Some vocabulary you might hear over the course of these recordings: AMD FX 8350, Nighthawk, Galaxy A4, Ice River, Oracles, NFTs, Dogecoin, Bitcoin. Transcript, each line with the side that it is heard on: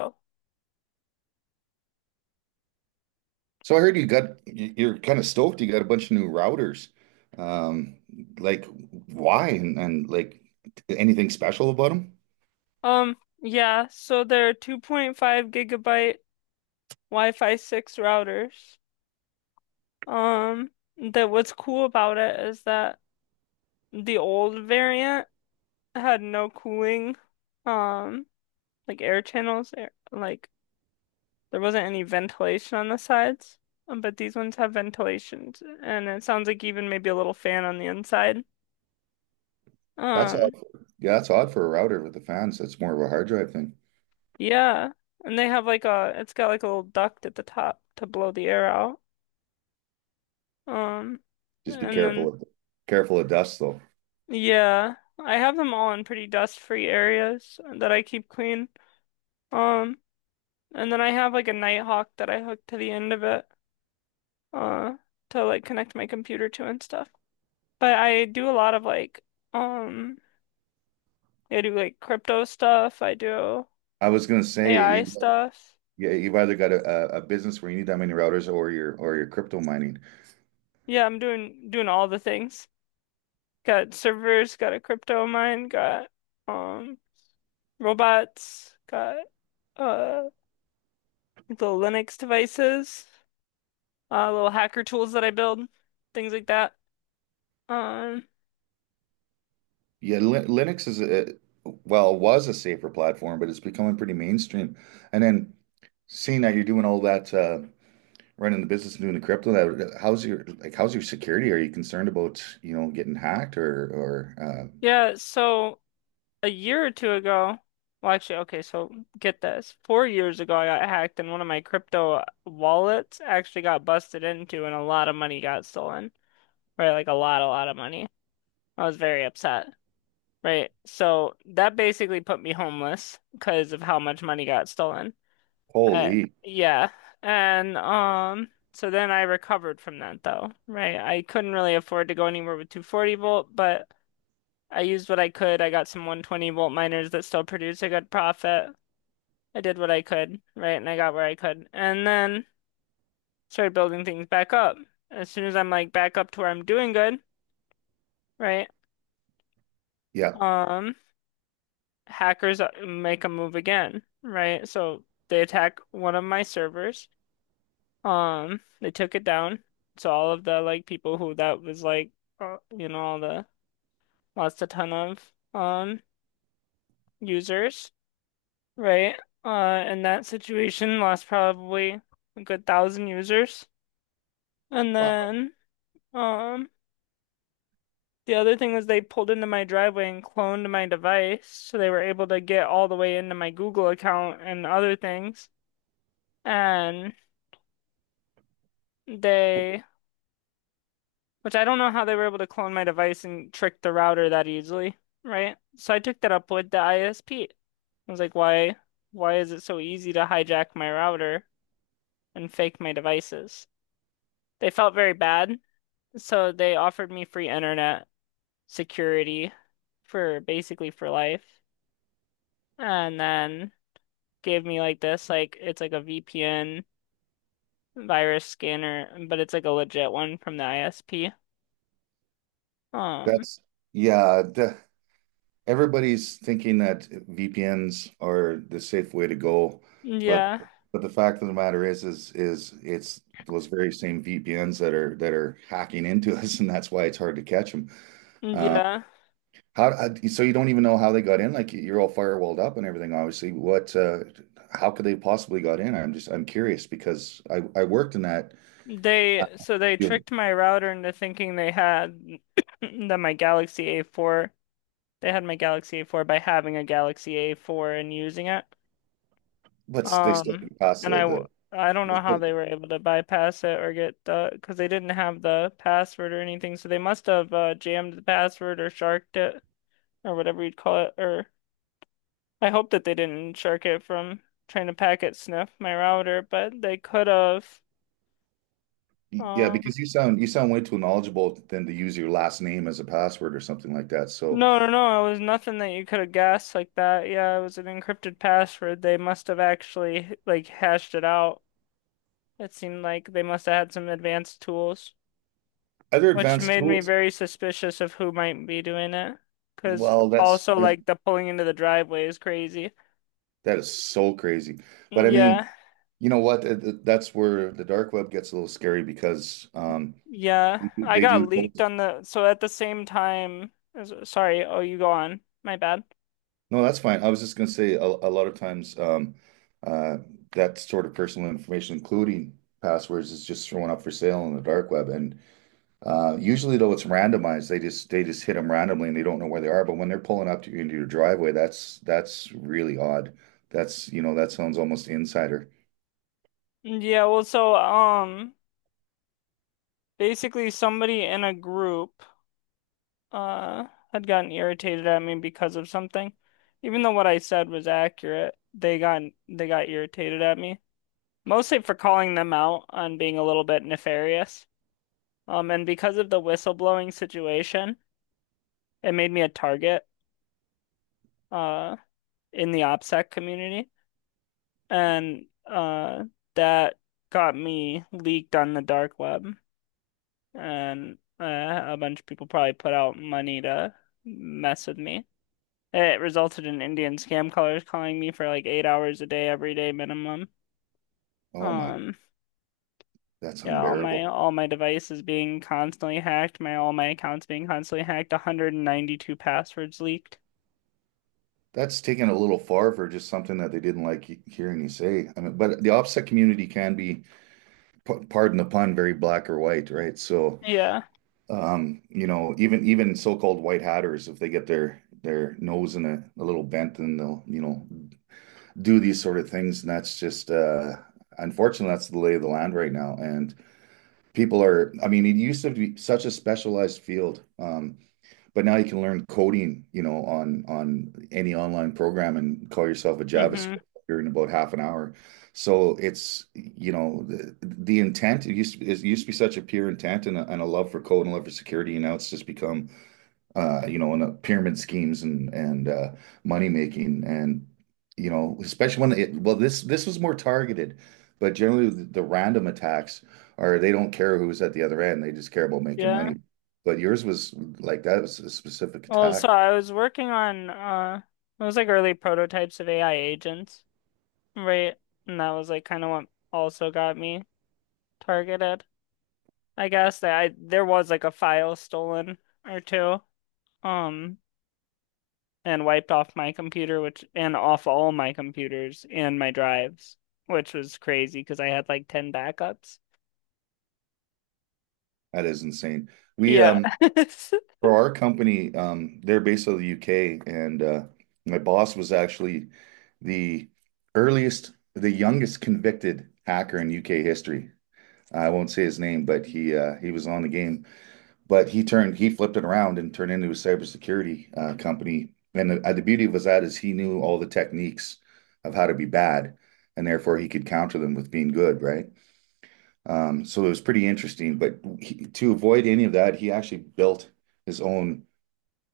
left: Oh.
right: So I heard you got you're kind of stoked. You got a bunch of new routers. Um, like why and like anything special about them?
left: Yeah, so they're 2.5 gigabyte Wi-Fi 6 routers. Um, that what's cool about it is that the old variant had no cooling, um, like air channels, like there wasn't any ventilation on the sides. But these ones have ventilations, and it sounds like even maybe a little fan on the inside.
right: That's odd.
left: Um,
right: Yeah, that's odd for a router with the fans. That's more of a hard drive thing.
left: yeah, and they have like it's got like a little duct at the top to blow the air out. Um,
right: Just be
left: and then
right: careful of dust though.
left: yeah, I have them all in pretty dust-free areas that I keep clean. Um, and then I have like a Nighthawk that I hook to the end of it, uh, to like connect my computer to and stuff. But I do a lot of like, um, I do like crypto stuff. I do
right: I was gonna
left: AI
right: say
left: stuff.
right: yeah, you've either got a business where you need that many routers or you're crypto mining.
left: Yeah, I'm doing all the things. Got servers, got a crypto mine, got um robots, got uh little Linux devices, little hacker tools that I build, things like that. Um,
right: Yeah, Linux is a well, was a safer platform, but it's becoming pretty mainstream. And then seeing that you're doing all that running the business and doing the crypto, that how's your how's your security? Are you concerned about, you know, getting hacked or uh,
left: yeah, so a year or two ago, well, actually, okay, so get this. 4 years ago, I got hacked, and one of my crypto wallets actually got busted into, and a lot of money got stolen, right? Like a lot of money. I was very upset, right? So that basically put me homeless because of how much money got stolen. Uh,
right: holy,
left: yeah. And so then I recovered from that though, right? I couldn't really afford to go anywhere with 240 volt, but I used what I could. I got some 120 volt miners that still produce a good profit. I did what I could, right? And I got where I could. And then started building things back up. As soon as I'm like back up to where I'm doing good, right?
right: yeah,
left: Um Hackers make a move again, right? So they attack one of my servers. They took it down. So all of the like people who that was like, all the lost a ton of users, right? In that situation, lost probably a good thousand users. And
right: wow.
left: then, um, the other thing was they pulled into my driveway and cloned my device, so they were able to get all the way into my Google account and other things. And they Which I don't know how they were able to clone my device and trick the router that easily, right? So I took that up with the ISP. I was like, why is it so easy to hijack my router and fake my devices? They felt very bad, so they offered me free internet security for basically for life, and then gave me like this, like it's like a VPN virus scanner, but it's like a legit one from the ISP. Um,
right: That's yeah, everybody's thinking that VPNs are the safe way to go, but
left: yeah,
right: but the fact of the matter is it's those very same VPNs that are hacking into us, and that's why it's hard to catch them.
left: yeah.
right: How, so you don't even know how they got in? Like you're all firewalled up and everything, obviously. What, how could they possibly got in? I'm just, I'm curious because I worked in that
left: They so they
right: field,
left: tricked my router into thinking they had that my Galaxy A4, they had my Galaxy A4 by having a Galaxy A4 and using it.
right: but they still
left: Um,
right: didn't pass
left: and I w- I don't
right: they
left: know how they were able to bypass it or get the because they didn't have the password or anything, so they must have jammed the password or sharked it or whatever you'd call it. Or I hope that they didn't shark it from trying to packet sniff my router, but they could have.
right: yeah,
left: um,
right: because you sound way too knowledgeable than to use your last name as a password or something like that. So
left: No, no, no. It was nothing that you could have guessed like that. Yeah, it was an encrypted password. They must have actually like hashed it out. It seemed like they must have had some advanced tools,
right: other
left: which
right: advanced
left: made me
right: tools,
left: very suspicious of who might be doing it. Because
right: well,
left: also like the pulling into the driveway is crazy.
right: that is so crazy. But I mean,
left: Yeah,
right: you know what? That's where the dark web gets a little scary because
left: yeah. I
right: they
left: got
right: do
left: leaked on the so at the same time as sorry. Oh, you go on. My bad.
right: No, that's fine. I was just going to say a lot of times uh, that sort of personal information, including passwords, is just thrown up for sale on the dark web. And usually, though, it's randomized. They just hit them randomly, and they don't know where they are. But when they're pulling up to you into your driveway, that's really odd. That's you know that sounds almost insider.
left: Yeah, well, so basically somebody in a group. uh Had gotten irritated at me because of something. Even though what I said was accurate, they got irritated at me. Mostly for calling them out on being a little bit nefarious. And because of the whistleblowing situation, it made me a target uh in the OPSEC community. And that got me leaked on the dark web. And a bunch of people probably put out money to mess with me. It resulted in Indian scam callers calling me for like 8 hours a day, every day minimum.
right: Oh my,
left: Um,
right: that's
left: yeah, all my
right: unbearable.
left: all my devices being constantly hacked, my all my accounts being constantly hacked, 192 passwords leaked.
right: That's taken a little far for just something that they didn't like hearing you say. I mean, but the OPSEC community can be, pardon the pun, very black or white, right? So.
left: Yeah.
right: You know, even even so-called white hatters, if they get their nose in a little bent, then they'll, you know, do these sort of things. And that's just unfortunately that's the lay of the land right now. And people are, I mean, it used to be such a specialized field. But now you can learn coding, you know, on any online program and call yourself a JavaScript
left: Hmm.
right: in about half an hour. So it's, you know, the intent it used to be such a pure intent and and a love for code and a love for security, and now it's just become you know, in the pyramid schemes and money making, and you know, especially when it, well, this was more targeted, but generally the random attacks are they don't care who's at the other end, they just care about making
left: Yeah.
right: money. But yours was like that was a specific
left: Well, so
right: attack.
left: I was working on it was like early prototypes of AI agents, right? And that was like kind of what also got me targeted. I guess that I there was like a file stolen or two. Um, and wiped off my computer, which and off all my computers and my drives, which was crazy because I had like 10 backups.
right: That is insane. We
left: Yeah.
right: for our company, they're based out of the UK, and my boss was actually the earliest, the youngest convicted hacker in UK history. I won't say his name, but he was on the game. But he flipped it around and turned into a cybersecurity company. And the beauty was that is he knew all the techniques of how to be bad, and therefore he could counter them with being good, right? So it was pretty interesting. But he, to avoid any of that, he actually built his own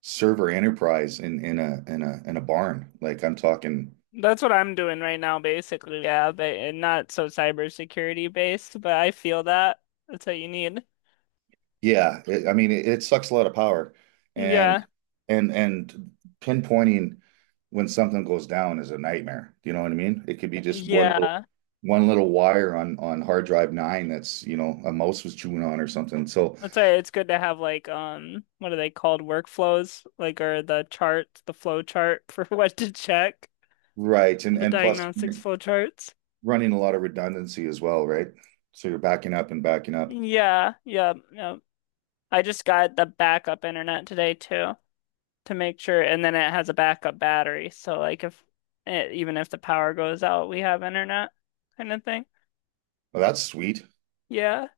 right: server enterprise in a barn. Like I'm talking
left: That's what I'm doing right now, basically. Yeah, but and not so cybersecurity based, but I feel that. That's what you need.
right: Yeah, it, I mean, it sucks a lot of power, and
left: Yeah.
right: and pinpointing when something goes down is a nightmare. Do you know what I mean? It could be just
left: Yeah.
right: one little wire on hard drive nine that's, you know, a mouse was chewing on or something. So,
left: That's why it's good to have like what are they called? Workflows, like or the chart, the flow chart for what to check,
right: right,
left: the
right: and plus
left: diagnostics flow charts.
right: running a lot of redundancy as well, right? So you're backing up and backing up.
left: Yeah, yeah, yeah. I just got the backup internet today too to make sure, and then it has a backup battery. So like if it, even if the power goes out, we have internet kind of thing.
right: Well, that's sweet.
left: Yeah.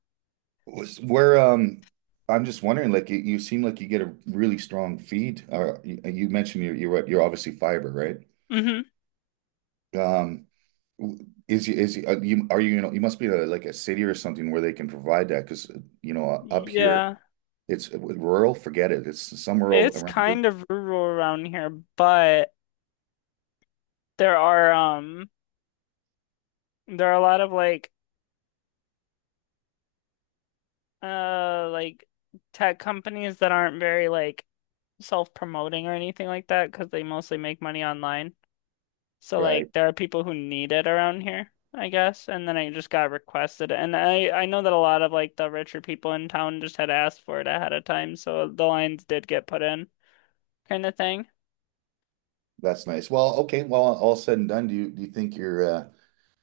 right: Where I'm just wondering, like you seem like you get a really strong feed. You, you mentioned you're obviously fiber, right?
left: Hmm.
right: Um, is you, you know you must be a, like a city or something where they can provide that because you know up here
left: Yeah.
right: it's rural, forget it. It's some rural
left: It's
right: around here,
left: kind of rural around here, but there are um there are a lot of like uh like tech companies that aren't very like self-promoting or anything like that because they mostly make money online. So like
right: right?
left: there are people who need it around here, I guess. And then I just got requested. It. And I know that a lot of like the richer people in town just had asked for it ahead of time, so the lines did get put in, kind of thing.
right: That's nice. Well, okay. Well, all said and done, do you think you're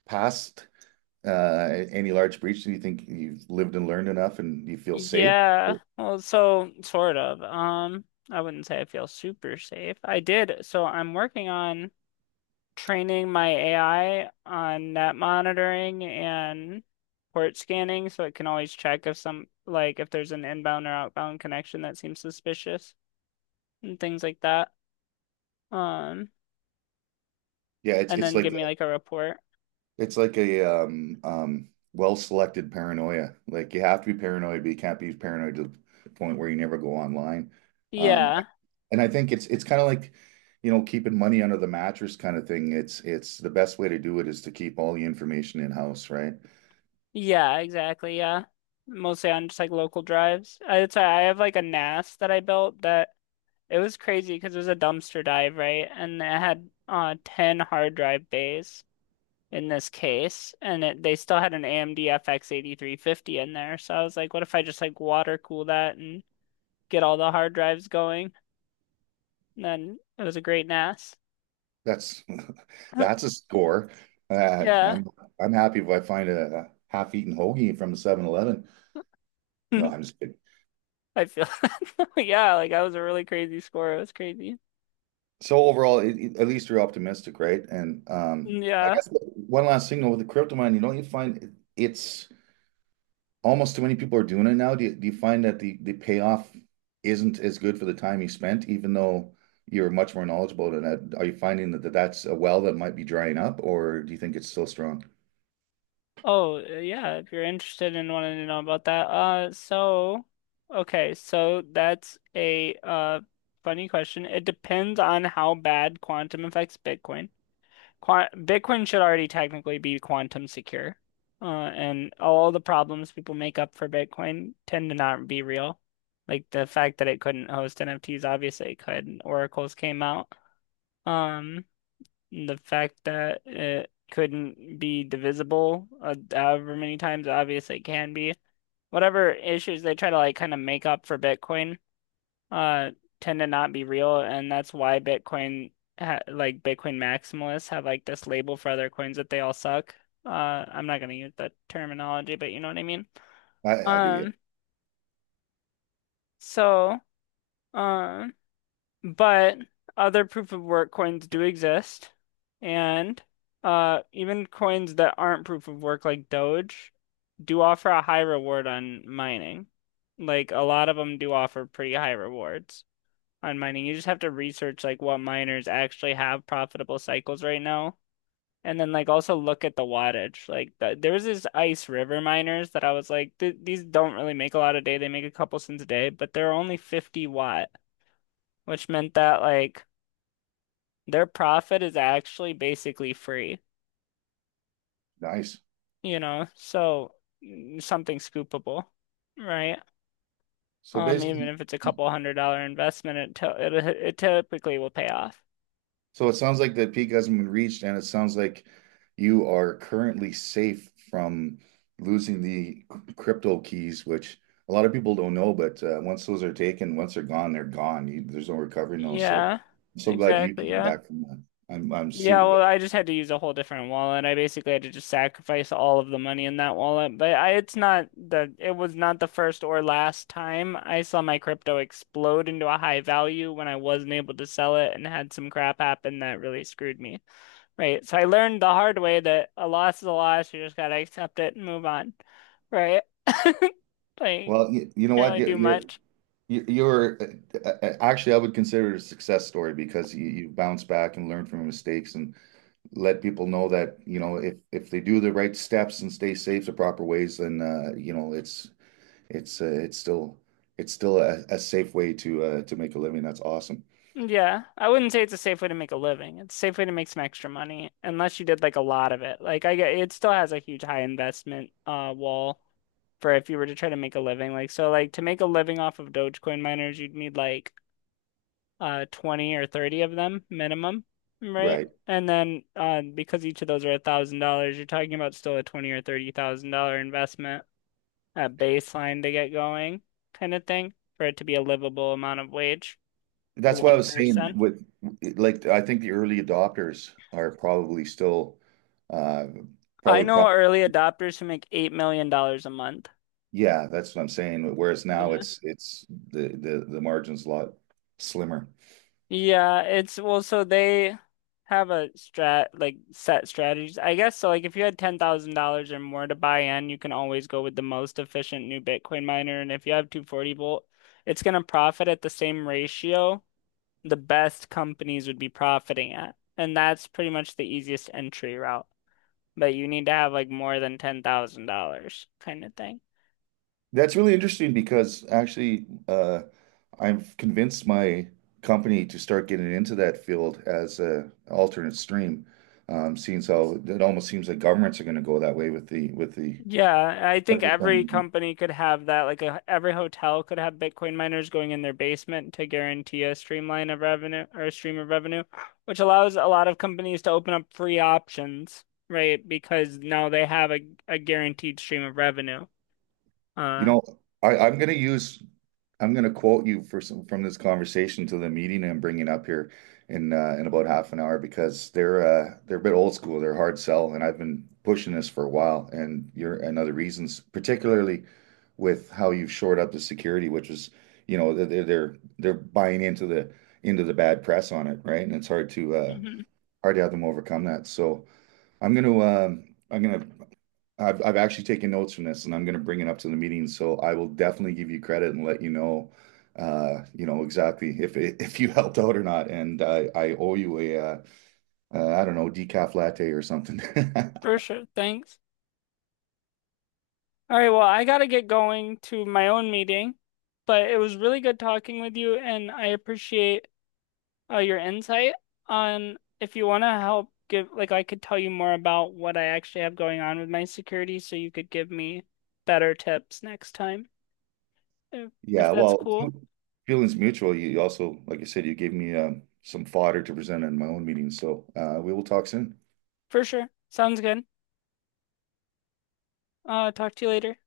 right: past any large breach? Do you think you've lived and learned enough, and you feel safe?
left: Yeah. Well, so sort of. I wouldn't say I feel super safe. I did. So I'm working on training my AI on net monitoring and port scanning so it can always check if some like if there's an inbound or outbound connection that seems suspicious. And things like that. Um,
right: Yeah, it's
left: and then give me like a report.
right: it's like a well-selected paranoia. Like you have to be paranoid, but you can't be paranoid to the point where you never go online. Um,
left: Yeah.
right: And I think it's kind of like, you know, keeping money under the mattress kind of thing. It's the best way to do it is to keep all the information in-house, right?
left: Yeah, exactly. Yeah. Mostly on just like local drives. I have like a NAS that I built that it was crazy because it was a dumpster dive, right? And it had 10 hard drive bays in this case, and they still had an AMD FX 8350 in there. So I was like, what if I just like water cool that and get all the hard drives going? And then it was a great NAS.
right: That's that's a score. Uh,
left: Yeah.
right: I'm I'm happy if I find a half-eaten hoagie from a 7-Eleven. No, I'm just kidding.
left: I feel yeah, like that was a really crazy score. It was crazy.
right: So overall, at least you're optimistic, right? And
left: Mm,
right: I
left: yeah.
right: guess one last thing though, with the crypto mine, you know, it's almost too many people are doing it now. Do you find that the payoff isn't as good for the time you spent, even though you're much more knowledgeable than that? Are you finding that, that's a well that might be drying up, or do you think it's still strong?
left: Oh, yeah, if you're interested in wanting to know about that. So okay, so that's a funny question. It depends on how bad quantum affects Bitcoin. Quant Bitcoin should already technically be quantum secure. Uh and all the problems people make up for Bitcoin tend to not be real. Like the fact that it couldn't host NFTs, obviously it could. Oracles came out. Um The fact that it couldn't be divisible, however many times it obviously it can be. Whatever issues they try to like kind of make up for Bitcoin, uh, tend to not be real, and that's why Bitcoin ha like Bitcoin maximalists have like this label for other coins that they all suck. Uh, I'm not gonna use that terminology, but you know what I mean.
right: I do, yeah.
left: Um, so, um. But other proof of work coins do exist, and even coins that aren't proof of work, like Doge, do offer a high reward on mining. Like a lot of them do offer pretty high rewards on mining. You just have to research like what miners actually have profitable cycles right now, and then like also look at the wattage. There was this Ice River miners that I was like, These don't really make a lot a day. They make a couple cents a day, but they're only 50-watt, which meant that like their profit is actually basically free,
right: Nice.
left: so something scoopable, right?
right: So
left: Even
right: basically,
left: if it's a couple $100 investment, it typically will pay off.
right: so it sounds like the peak hasn't been reached, and it sounds like you are currently safe from losing the crypto keys, which a lot of people don't know. But once those are taken, once they're gone, they're gone. You, there's no recovering those. So
left: Yeah,
right: I'm so glad you
left: exactly.
right: came
left: Yeah.
right: back from that. I'm
left: Yeah,
right: super
left: well,
right: glad.
left: I just had to use a whole different wallet. I basically had to just sacrifice all of the money in that wallet. But I, it's not the, it was not the first or last time I saw my crypto explode into a high value when I wasn't able to sell it and had some crap happen that really screwed me. Right? So I learned the hard way that a loss is a loss. You just gotta accept it and move on, right? Like,
right: Well, you know
left: can't
right: what?
left: really do much.
right: You're actually I would consider it a success story because you bounce back and learn from your mistakes and let people know that you know if they do the right steps and stay safe the proper ways then you know it's it's still a safe way to make a living that's awesome
left: Yeah, I wouldn't say it's a safe way to make a living. It's a safe way to make some extra money, unless you did like a lot of it. Like I get, it still has a huge high investment wall for if you were to try to make a living. Like so, like to make a living off of Dogecoin miners, you'd need like 20 or 30 of them minimum, right?
right: right
left: And then because each of those are $1,000, you're talking about still a 20 or 30 thousand dollar investment at baseline to get going kind of thing for it to be a livable amount of wage for
right: that's what I
left: one
right: was saying
left: person.
right: with like I think the early adopters are probably still uh
left: I
right: probably
left: know
right: pro
left: early adopters who make $8 million a month.
right: yeah that's what I'm saying whereas now
left: Yeah.
right: it's the margin's a lot slimmer.
left: Yeah, it's well, so they have a strat like set strategies. I guess so like if you had $10,000 or more to buy in, you can always go with the most efficient new Bitcoin miner and if you have 240 volt, it's going to profit at the same ratio the best companies would be profiting at. And that's pretty much the easiest entry route. But you need to have like more than $10,000 kind of thing.
right: That's really interesting because actually, I'm convinced my company to start getting into that field as a alternate stream. Seeing as how it almost seems like governments are going to go that way with the
left: Yeah, I think every company could have that. Every hotel could have Bitcoin miners going in their basement to guarantee a streamline of revenue or a stream of revenue, which allows a lot of companies to open up free options, right? Because now they have a guaranteed stream of revenue.
right: You
left: Uh,
right: know, I, I'm gonna use I'm gonna quote you for some from this conversation to the meeting I'm bringing up here in about half an hour because they're a bit old school. They're hard sell, and I've been pushing this for a while. And you're and other reasons, particularly with how you've shored up the security, which is you know they're buying into the bad press on it, right? And it's hard to
left: mhm,
right: hard to have them overcome that. So I'm gonna um, I'm gonna I've actually taken notes from this, and I'm going to bring it up to the meeting. So I will definitely give you credit and let you know exactly if it, if you helped out or not. And I owe you a I don't know decaf latte or something.
left: for sure. Thanks. All right, well, I gotta get going to my own meeting, but it was really good talking with you, and I appreciate Oh, your insight on if you want to help give, like, I could tell you more about what I actually have going on with my security so you could give me better tips next time, if, if
right: Yeah,
left: that's
right: well,
left: cool.
right: feelings mutual. You also, like I said, you gave me some fodder to present in my own meeting. So we will talk soon.
left: For sure. Sounds good. Talk to you later.